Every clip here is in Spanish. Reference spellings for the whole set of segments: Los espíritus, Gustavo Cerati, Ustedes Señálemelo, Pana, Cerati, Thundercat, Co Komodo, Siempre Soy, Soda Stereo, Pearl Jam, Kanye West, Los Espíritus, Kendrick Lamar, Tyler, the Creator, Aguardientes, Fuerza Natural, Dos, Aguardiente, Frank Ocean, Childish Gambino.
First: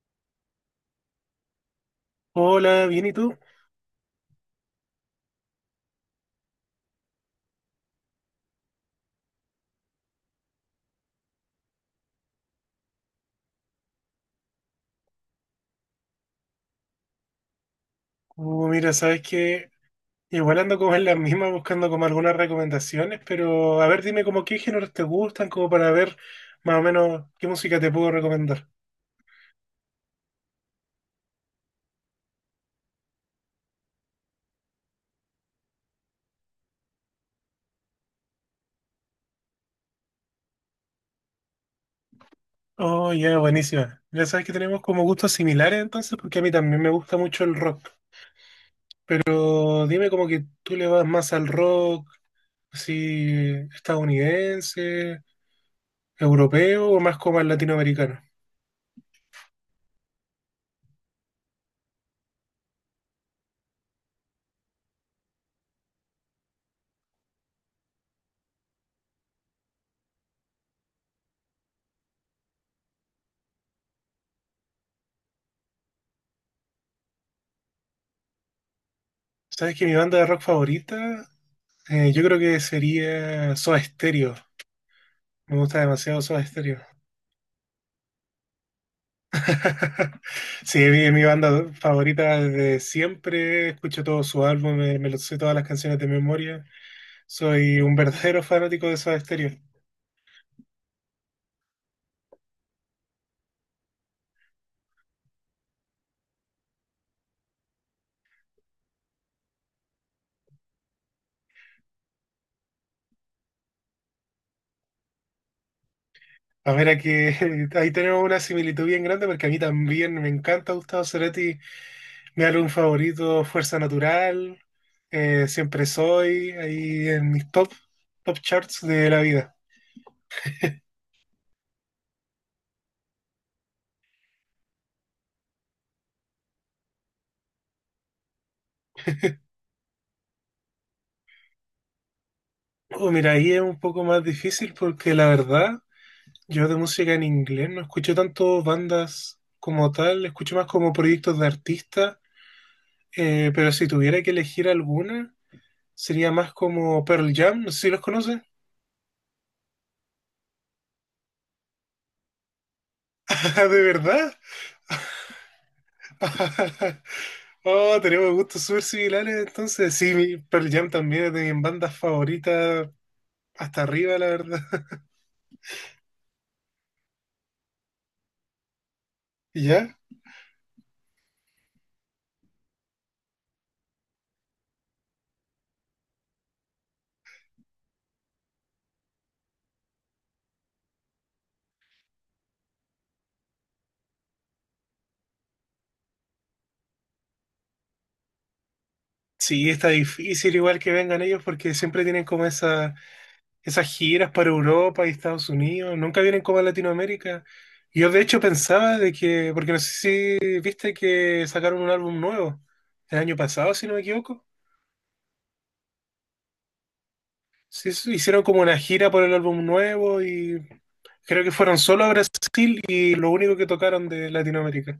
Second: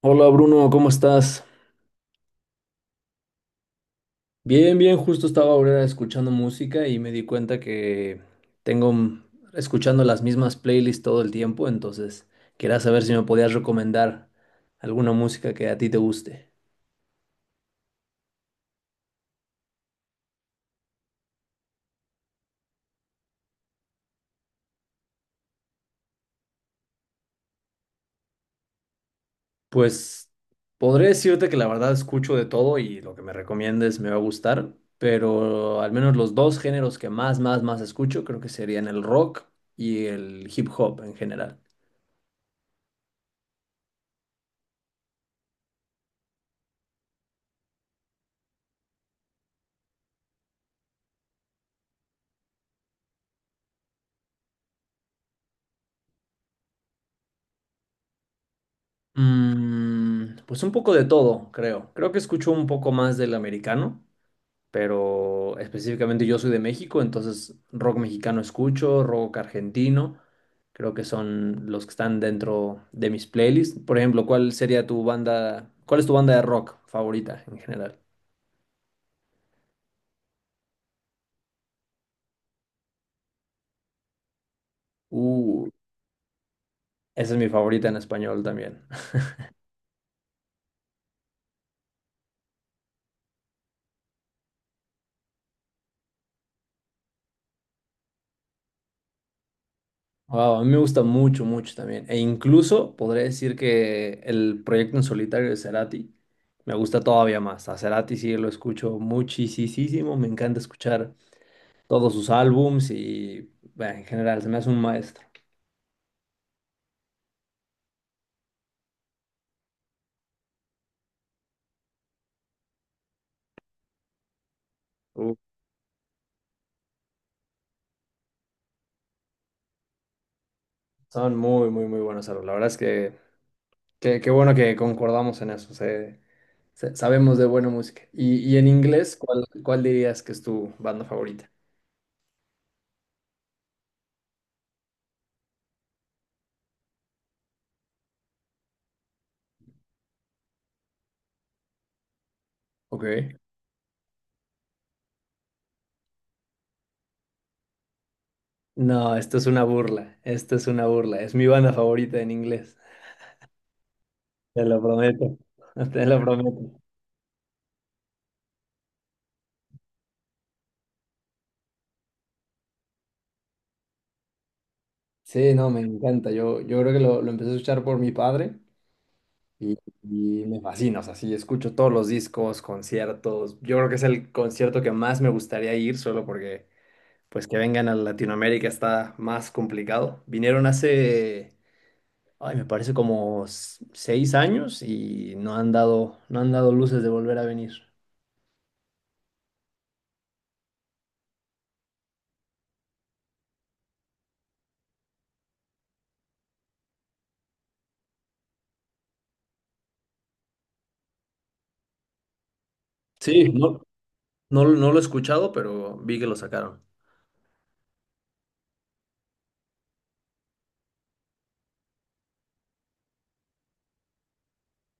Hola Bruno, ¿cómo estás? Hola, bien, ¿y tú? Bien, bien, justo estaba ahora escuchando música y me di cuenta que tengo escuchando las mismas playlists todo el tiempo, entonces quería saber si me podías recomendar alguna música que a ti te guste. Mira, sabes que igual ando como en las mismas buscando como algunas recomendaciones, pero a ver, dime como qué géneros te gustan, como para ver más o menos qué música te puedo recomendar. Pues podré decirte que la verdad escucho de todo y lo que me recomiendes me va a gustar, pero al menos los dos géneros que más escucho creo que serían el rock y el hip hop en general. Oh, ya, buenísima. Ya sabes que tenemos como gustos similares entonces, porque a mí también me gusta mucho el rock, pero dime como que tú le vas más al rock, así estadounidense, europeo o más como al latinoamericano. Pues un poco de todo, creo. Creo que escucho un poco más del americano, pero específicamente yo soy de México, entonces rock mexicano escucho, rock argentino, creo que son los que están dentro de mis playlists. Por ejemplo, ¿cuál es tu banda de rock favorita en general? Sabes que mi banda de rock favorita, yo creo que sería Soda Stereo. Me Uh, gusta demasiado Soda Stereo. Esa es mi favorita en español también. Sí, es mi banda favorita desde siempre. Escucho todo su álbum, me lo sé todas las canciones de memoria. Soy un verdadero fanático de Soda Stereo. Wow, a mí me gusta mucho también. E incluso podría decir que el proyecto en solitario de Cerati me gusta todavía más. A Cerati sí lo escucho muchísimo. Me encanta escuchar todos sus álbums y bueno, en general se me hace un maestro. A ver, aquí ahí tenemos una similitud bien grande porque a mí también me encanta Gustavo Cerati. Mi álbum favorito, Fuerza Natural, Uh, Siempre Soy, ahí en mis top charts de la vida. Son muy buenos álbumes. La verdad es que qué bueno que concordamos en eso. Sabemos de buena música. Y en inglés, ¿cuál dirías que es tu banda favorita? Oh, mira, ahí es un poco más difícil porque la verdad, yo de música en inglés no escucho tanto bandas como tal, escucho más como proyectos de artistas, Ok. Pero si tuviera que elegir alguna, sería más como Pearl Jam, no sé si los conoces. No, esto es una burla, esto es una burla, es mi banda favorita en inglés, Ah, ¿de verdad? te lo prometo, te lo prometo. Oh, tenemos gustos súper similares, entonces sí, Pearl Jam también es de mis bandas favoritas, hasta arriba, la verdad. Sí, no, me encanta, yo creo que lo empecé a escuchar por mi padre y, ¿Ya? y me fascina, o sea, sí, escucho todos los discos, conciertos, yo creo que es el concierto que más me gustaría ir solo porque pues que vengan a Latinoamérica está más complicado. Vinieron hace, ay, me parece como seis años y no han dado luces de volver a venir. Sí, está difícil igual que vengan ellos porque siempre tienen como esa… Esas giras para Europa y Estados Unidos nunca vienen como a Latinoamérica. Y yo de hecho pensaba de que, porque no sé si viste que sacaron un álbum nuevo el año Sí, pasado, no, si no me equivoco. no, no lo he escuchado, pero vi que lo sacaron. Sí, sí, hicieron como una gira por el álbum nuevo y creo que fueron solo a Brasil y lo único que tocaron de Latinoamérica.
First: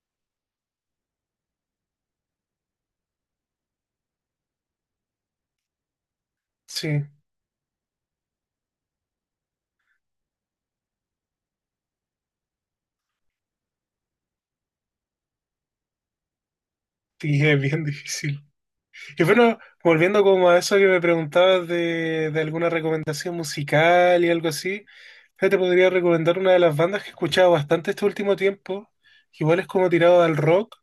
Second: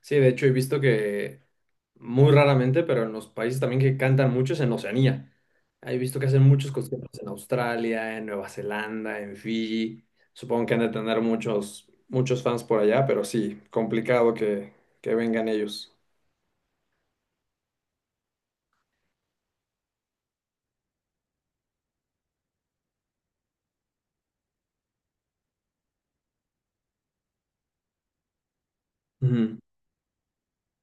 Sí, de hecho he visto que muy raramente, pero en los países también que cantan mucho es en Oceanía. He visto que hacen muchos Sí, conciertos en Australia, en Nueva Zelanda, en Fiji. Supongo que han de tener muchos fans por allá, pero sí, que vengan ellos. y es bien difícil. Y bueno, volviendo como a eso que me preguntabas de alguna recomendación musical y algo así, yo te podría recomendar una de las bandas que he escuchado bastante este último tiempo, que Ujú. igual es como tirado al rock,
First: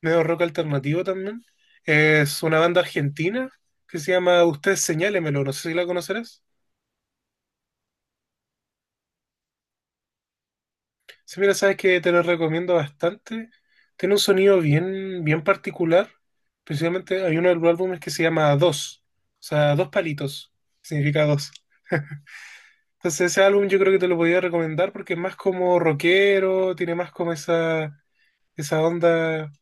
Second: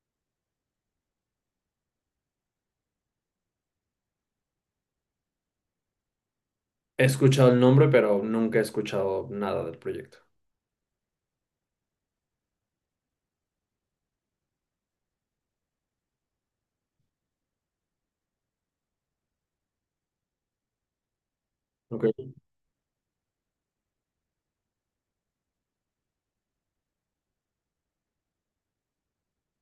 medio rock alternativo también. Es una banda argentina que se llama Ustedes Señálemelo, no sé si la conocerás. He escuchado el nombre, pero nunca he escuchado nada del proyecto. Si mira, sabes que te lo recomiendo bastante. Tiene un sonido bien particular. Precisamente hay uno de los álbumes que se llama Dos, o sea, dos palitos, significa dos. Ok. Entonces ese álbum yo creo que te lo podía recomendar porque es más como rockero, tiene más como esa onda.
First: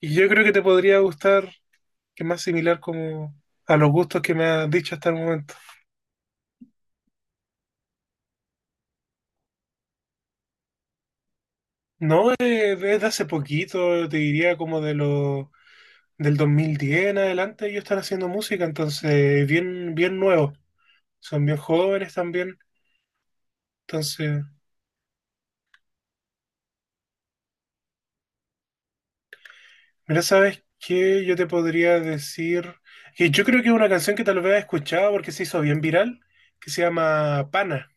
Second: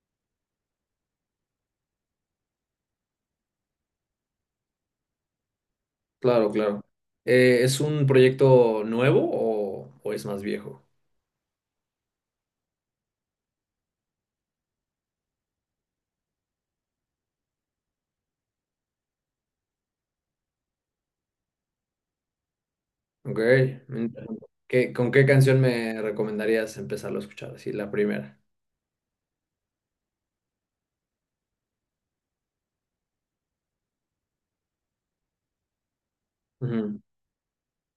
Y yo creo que te podría gustar, que es más similar como a los gustos que me has dicho hasta el momento. Claro, claro. ¿Es un proyecto nuevo o es más viejo? No, es desde hace poquito, te diría como de lo del 2010 en adelante ellos están haciendo música, entonces bien, bien nuevos. Son bien jóvenes también, Ok, entonces interesante. ¿Con qué canción me recomendarías empezarlo a escuchar? Así, la primera. mira, ¿sabes qué? Yo te podría decir que yo creo que es una canción que tal vez has escuchado porque se hizo bien viral, que se Ujú. llama Pana.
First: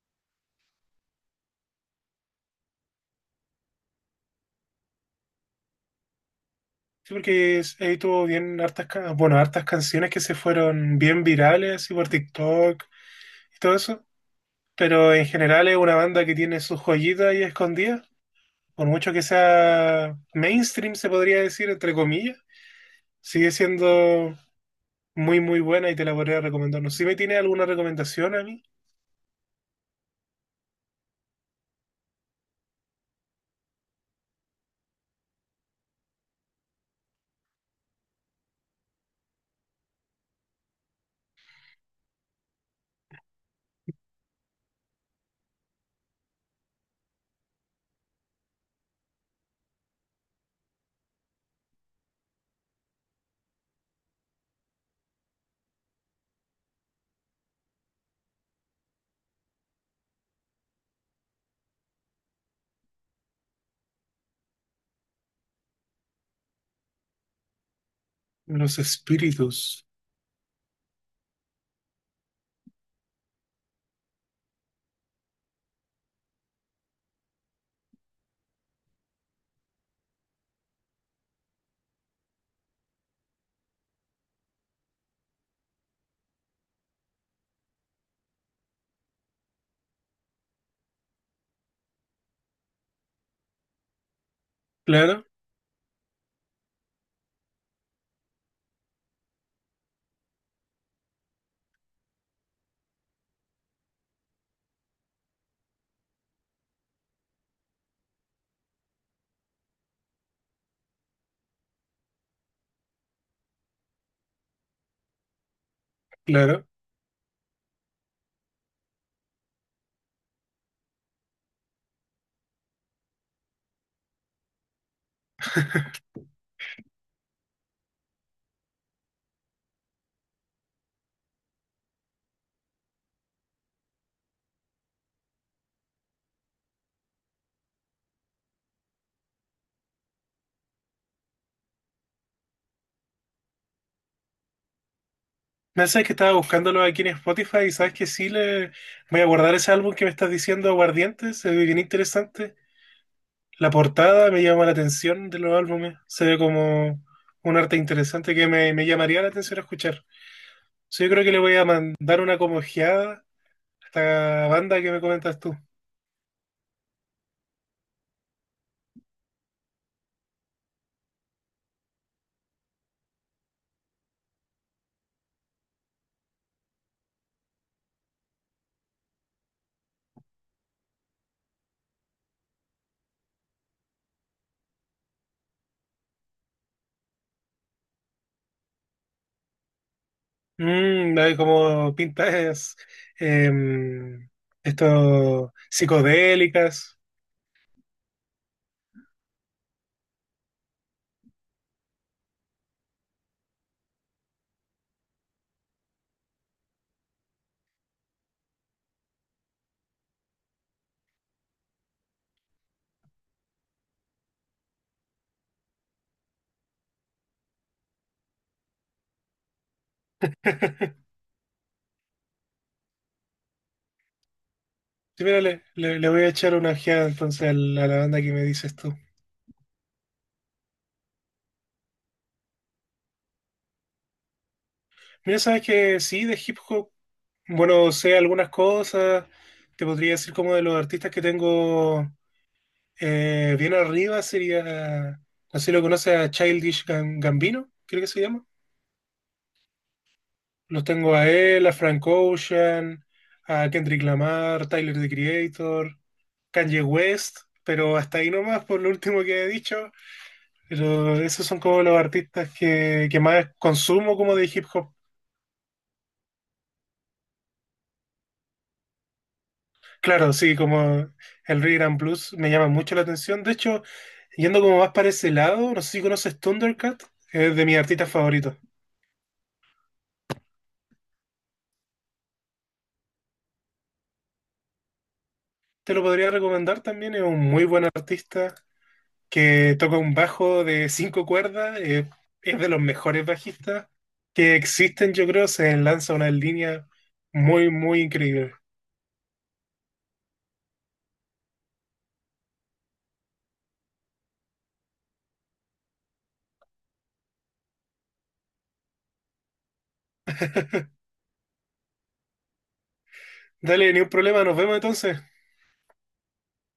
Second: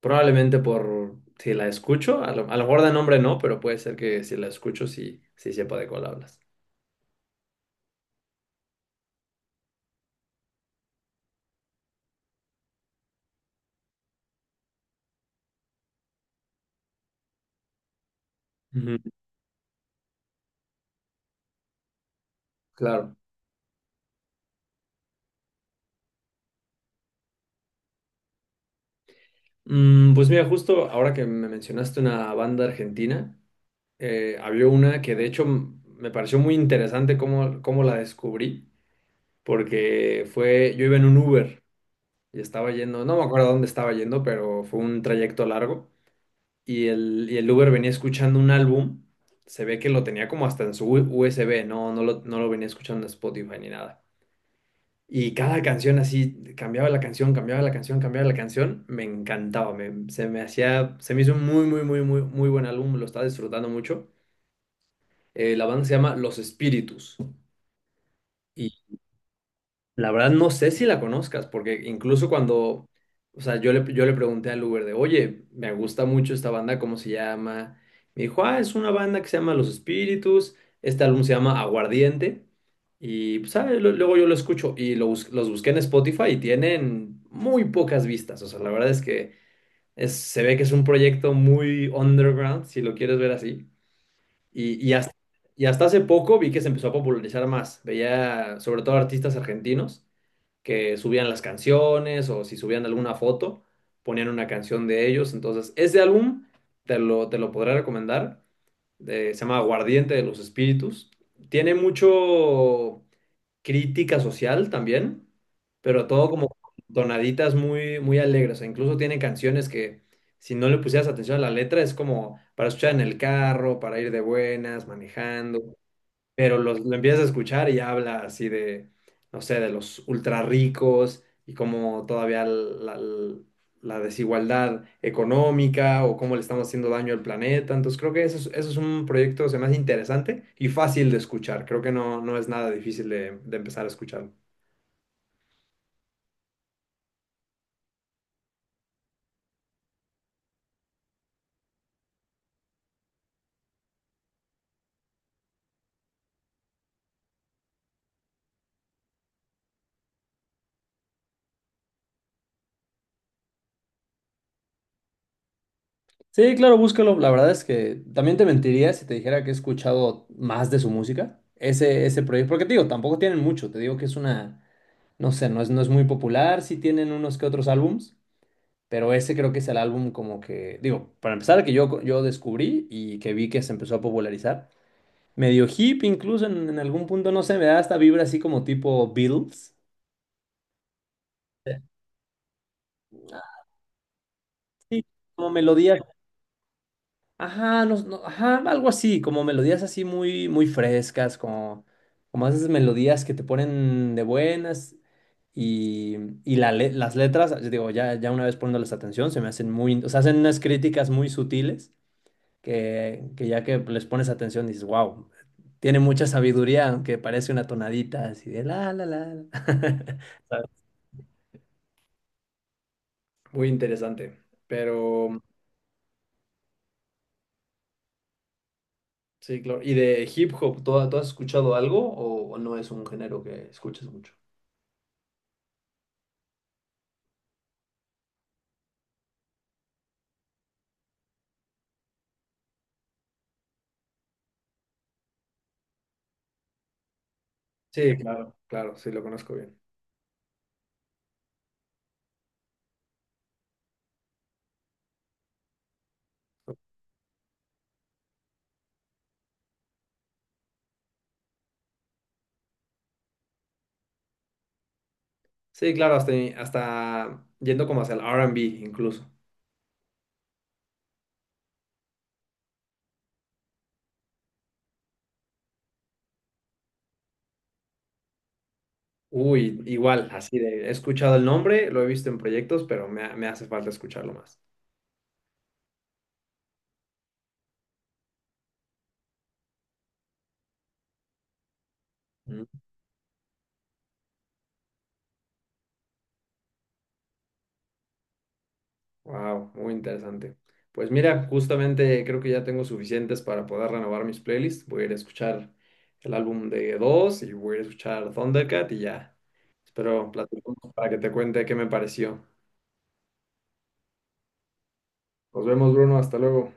Probablemente por si la escucho, a lo mejor de nombre no, pero puede ser que si la escucho sí, sí sepa de cuál hablas. Sí, porque ahí tuvo bien hartas, bueno, hartas canciones que se fueron bien virales, y por TikTok y todo eso. Pero en general es una banda que tiene sus joyitas ahí escondidas. Por Ujú, mucho que sea mainstream, se podría decir, entre comillas, claro. sigue siendo muy, muy buena y te la podría recomendar. No sé si me tiene alguna recomendación a mí. Pues mira, justo ahora que me mencionaste una banda argentina, había una que de hecho me pareció muy interesante cómo la descubrí, porque fue, yo iba en un Uber y estaba yendo, no me acuerdo a dónde estaba yendo, pero fue un trayecto largo. Y el y el Uber venía escuchando un álbum. Se ve que lo tenía como hasta en su USB, no, no lo venía escuchando en Spotify ni nada. Y cada canción así, cambiaba la canción, cambiaba la canción, cambiaba la canción, me encantaba, se me hacía, se me hizo un muy buen álbum, lo estaba disfrutando mucho. La banda se llama Los Espíritus. Los espíritus. La verdad no sé si la conozcas, porque incluso cuando, o sea, yo le pregunté al Uber de, oye, me gusta mucho esta banda, ¿cómo se llama? Me dijo, ah, es una banda que se llama Los Espíritus, este álbum se llama Aguardiente, y pues, ah, luego yo lo escucho y los busqué en Spotify y tienen muy pocas vistas, o sea, la verdad es que se ve que es un proyecto muy underground, si lo quieres ver así, y, y hasta, Claro. y hasta hace poco vi que se empezó a popularizar más, veía sobre todo artistas argentinos que subían las canciones o si subían alguna foto, ponían una canción de ellos. Entonces, ese álbum te lo podré recomendar. Se llama Aguardiente de los Espíritus. Tiene mucho crítica social también, pero todo como Claro. tonaditas muy alegres. E incluso tiene canciones que si no le pusieras atención a la letra es como para escuchar en el carro, para ir de buenas, manejando, pero lo empiezas a escuchar y habla así de, no sé, de los ultra ricos y cómo todavía desigualdad económica o cómo le estamos haciendo daño al planeta. Entonces creo que eso es un proyecto, se me hace interesante y fácil de escuchar. Creo que no, no es nada difícil de empezar a escuchar. Me sabes que estaba buscándolo aquí en Spotify y sabes que sí le voy a guardar ese álbum que me estás diciendo, Aguardientes, se ve bien interesante. La portada me llama la atención de los álbumes, se ve como un arte interesante que me llamaría la atención a escuchar. Sí, yo creo que le voy a mandar una como ojeada a esta banda que me comentas tú. Sí, claro, búscalo. La verdad es que también te mentiría si te dijera que he escuchado más de su música. Ese proyecto, porque te digo, tampoco tienen mucho. Te digo que es una, no sé, no es muy popular. Sí tienen unos que otros álbums, pero ese creo que es el álbum como que, digo, para empezar, que yo descubrí y que vi que se empezó a popularizar. Medio hip, incluso en algún punto, no sé, me da esta vibra así como tipo Beatles. Mm, hay como pintas em, Sí, como estos melodías, psicodélicas. ajá, no, no, ajá, algo así, como melodías así muy frescas, como, como esas melodías que te ponen de buenas y, y las letras, yo digo, ya una vez poniéndoles atención, se me hacen muy, o sea, hacen unas críticas muy sutiles que ya que les pones atención dices, wow, tiene mucha sabiduría, aunque parece una tonadita así de la, la, la. la". Ah, muy interesante. Sí, Pero mira, le voy a echar una ojeada entonces a la banda que me dices tú. sí, claro. ¿Y de hip hop, ¿tú has escuchado algo o no es un género que escuches mucho? Mira, sabes que sí, de hip hop, bueno, sé algunas cosas, te podría decir como de los artistas que tengo bien arriba, sería, no sé si lo conoces a Gambino, creo que Sí, se llama. claro, claro, sí lo conozco bien. Los tengo a él, a Frank Ocean, a Kendrick Lamar, Tyler, the Creator, Kanye West, pero hasta ahí nomás por lo último que he dicho, pero esos son como los artistas que más consumo como de hip hop. Sí, claro, hasta yendo como hacia el R&B incluso. Claro, sí, como el Regram blues me llama mucho la atención. De hecho, yendo como más para ese lado, no sé si conoces Thundercat, es de mis artistas favoritos. Uy, igual, así de, he escuchado el nombre, lo he visto en proyectos, pero me hace falta escucharlo más. Te lo podría recomendar también, es un muy buen artista que toca un bajo de 5 cuerdas, es de los mejores bajistas que existen, yo creo, se lanza una línea muy, muy increíble. Wow, muy interesante. Pues mira, justamente creo que ya tengo suficientes para poder renovar mis playlists. Voy a ir a escuchar el álbum de Dos y voy a ir a escuchar Thundercat y ya. Espero platicamos para que te cuente qué me pareció. Dale, ni un problema, nos vemos entonces. Nos vemos, Bruno. Hasta luego.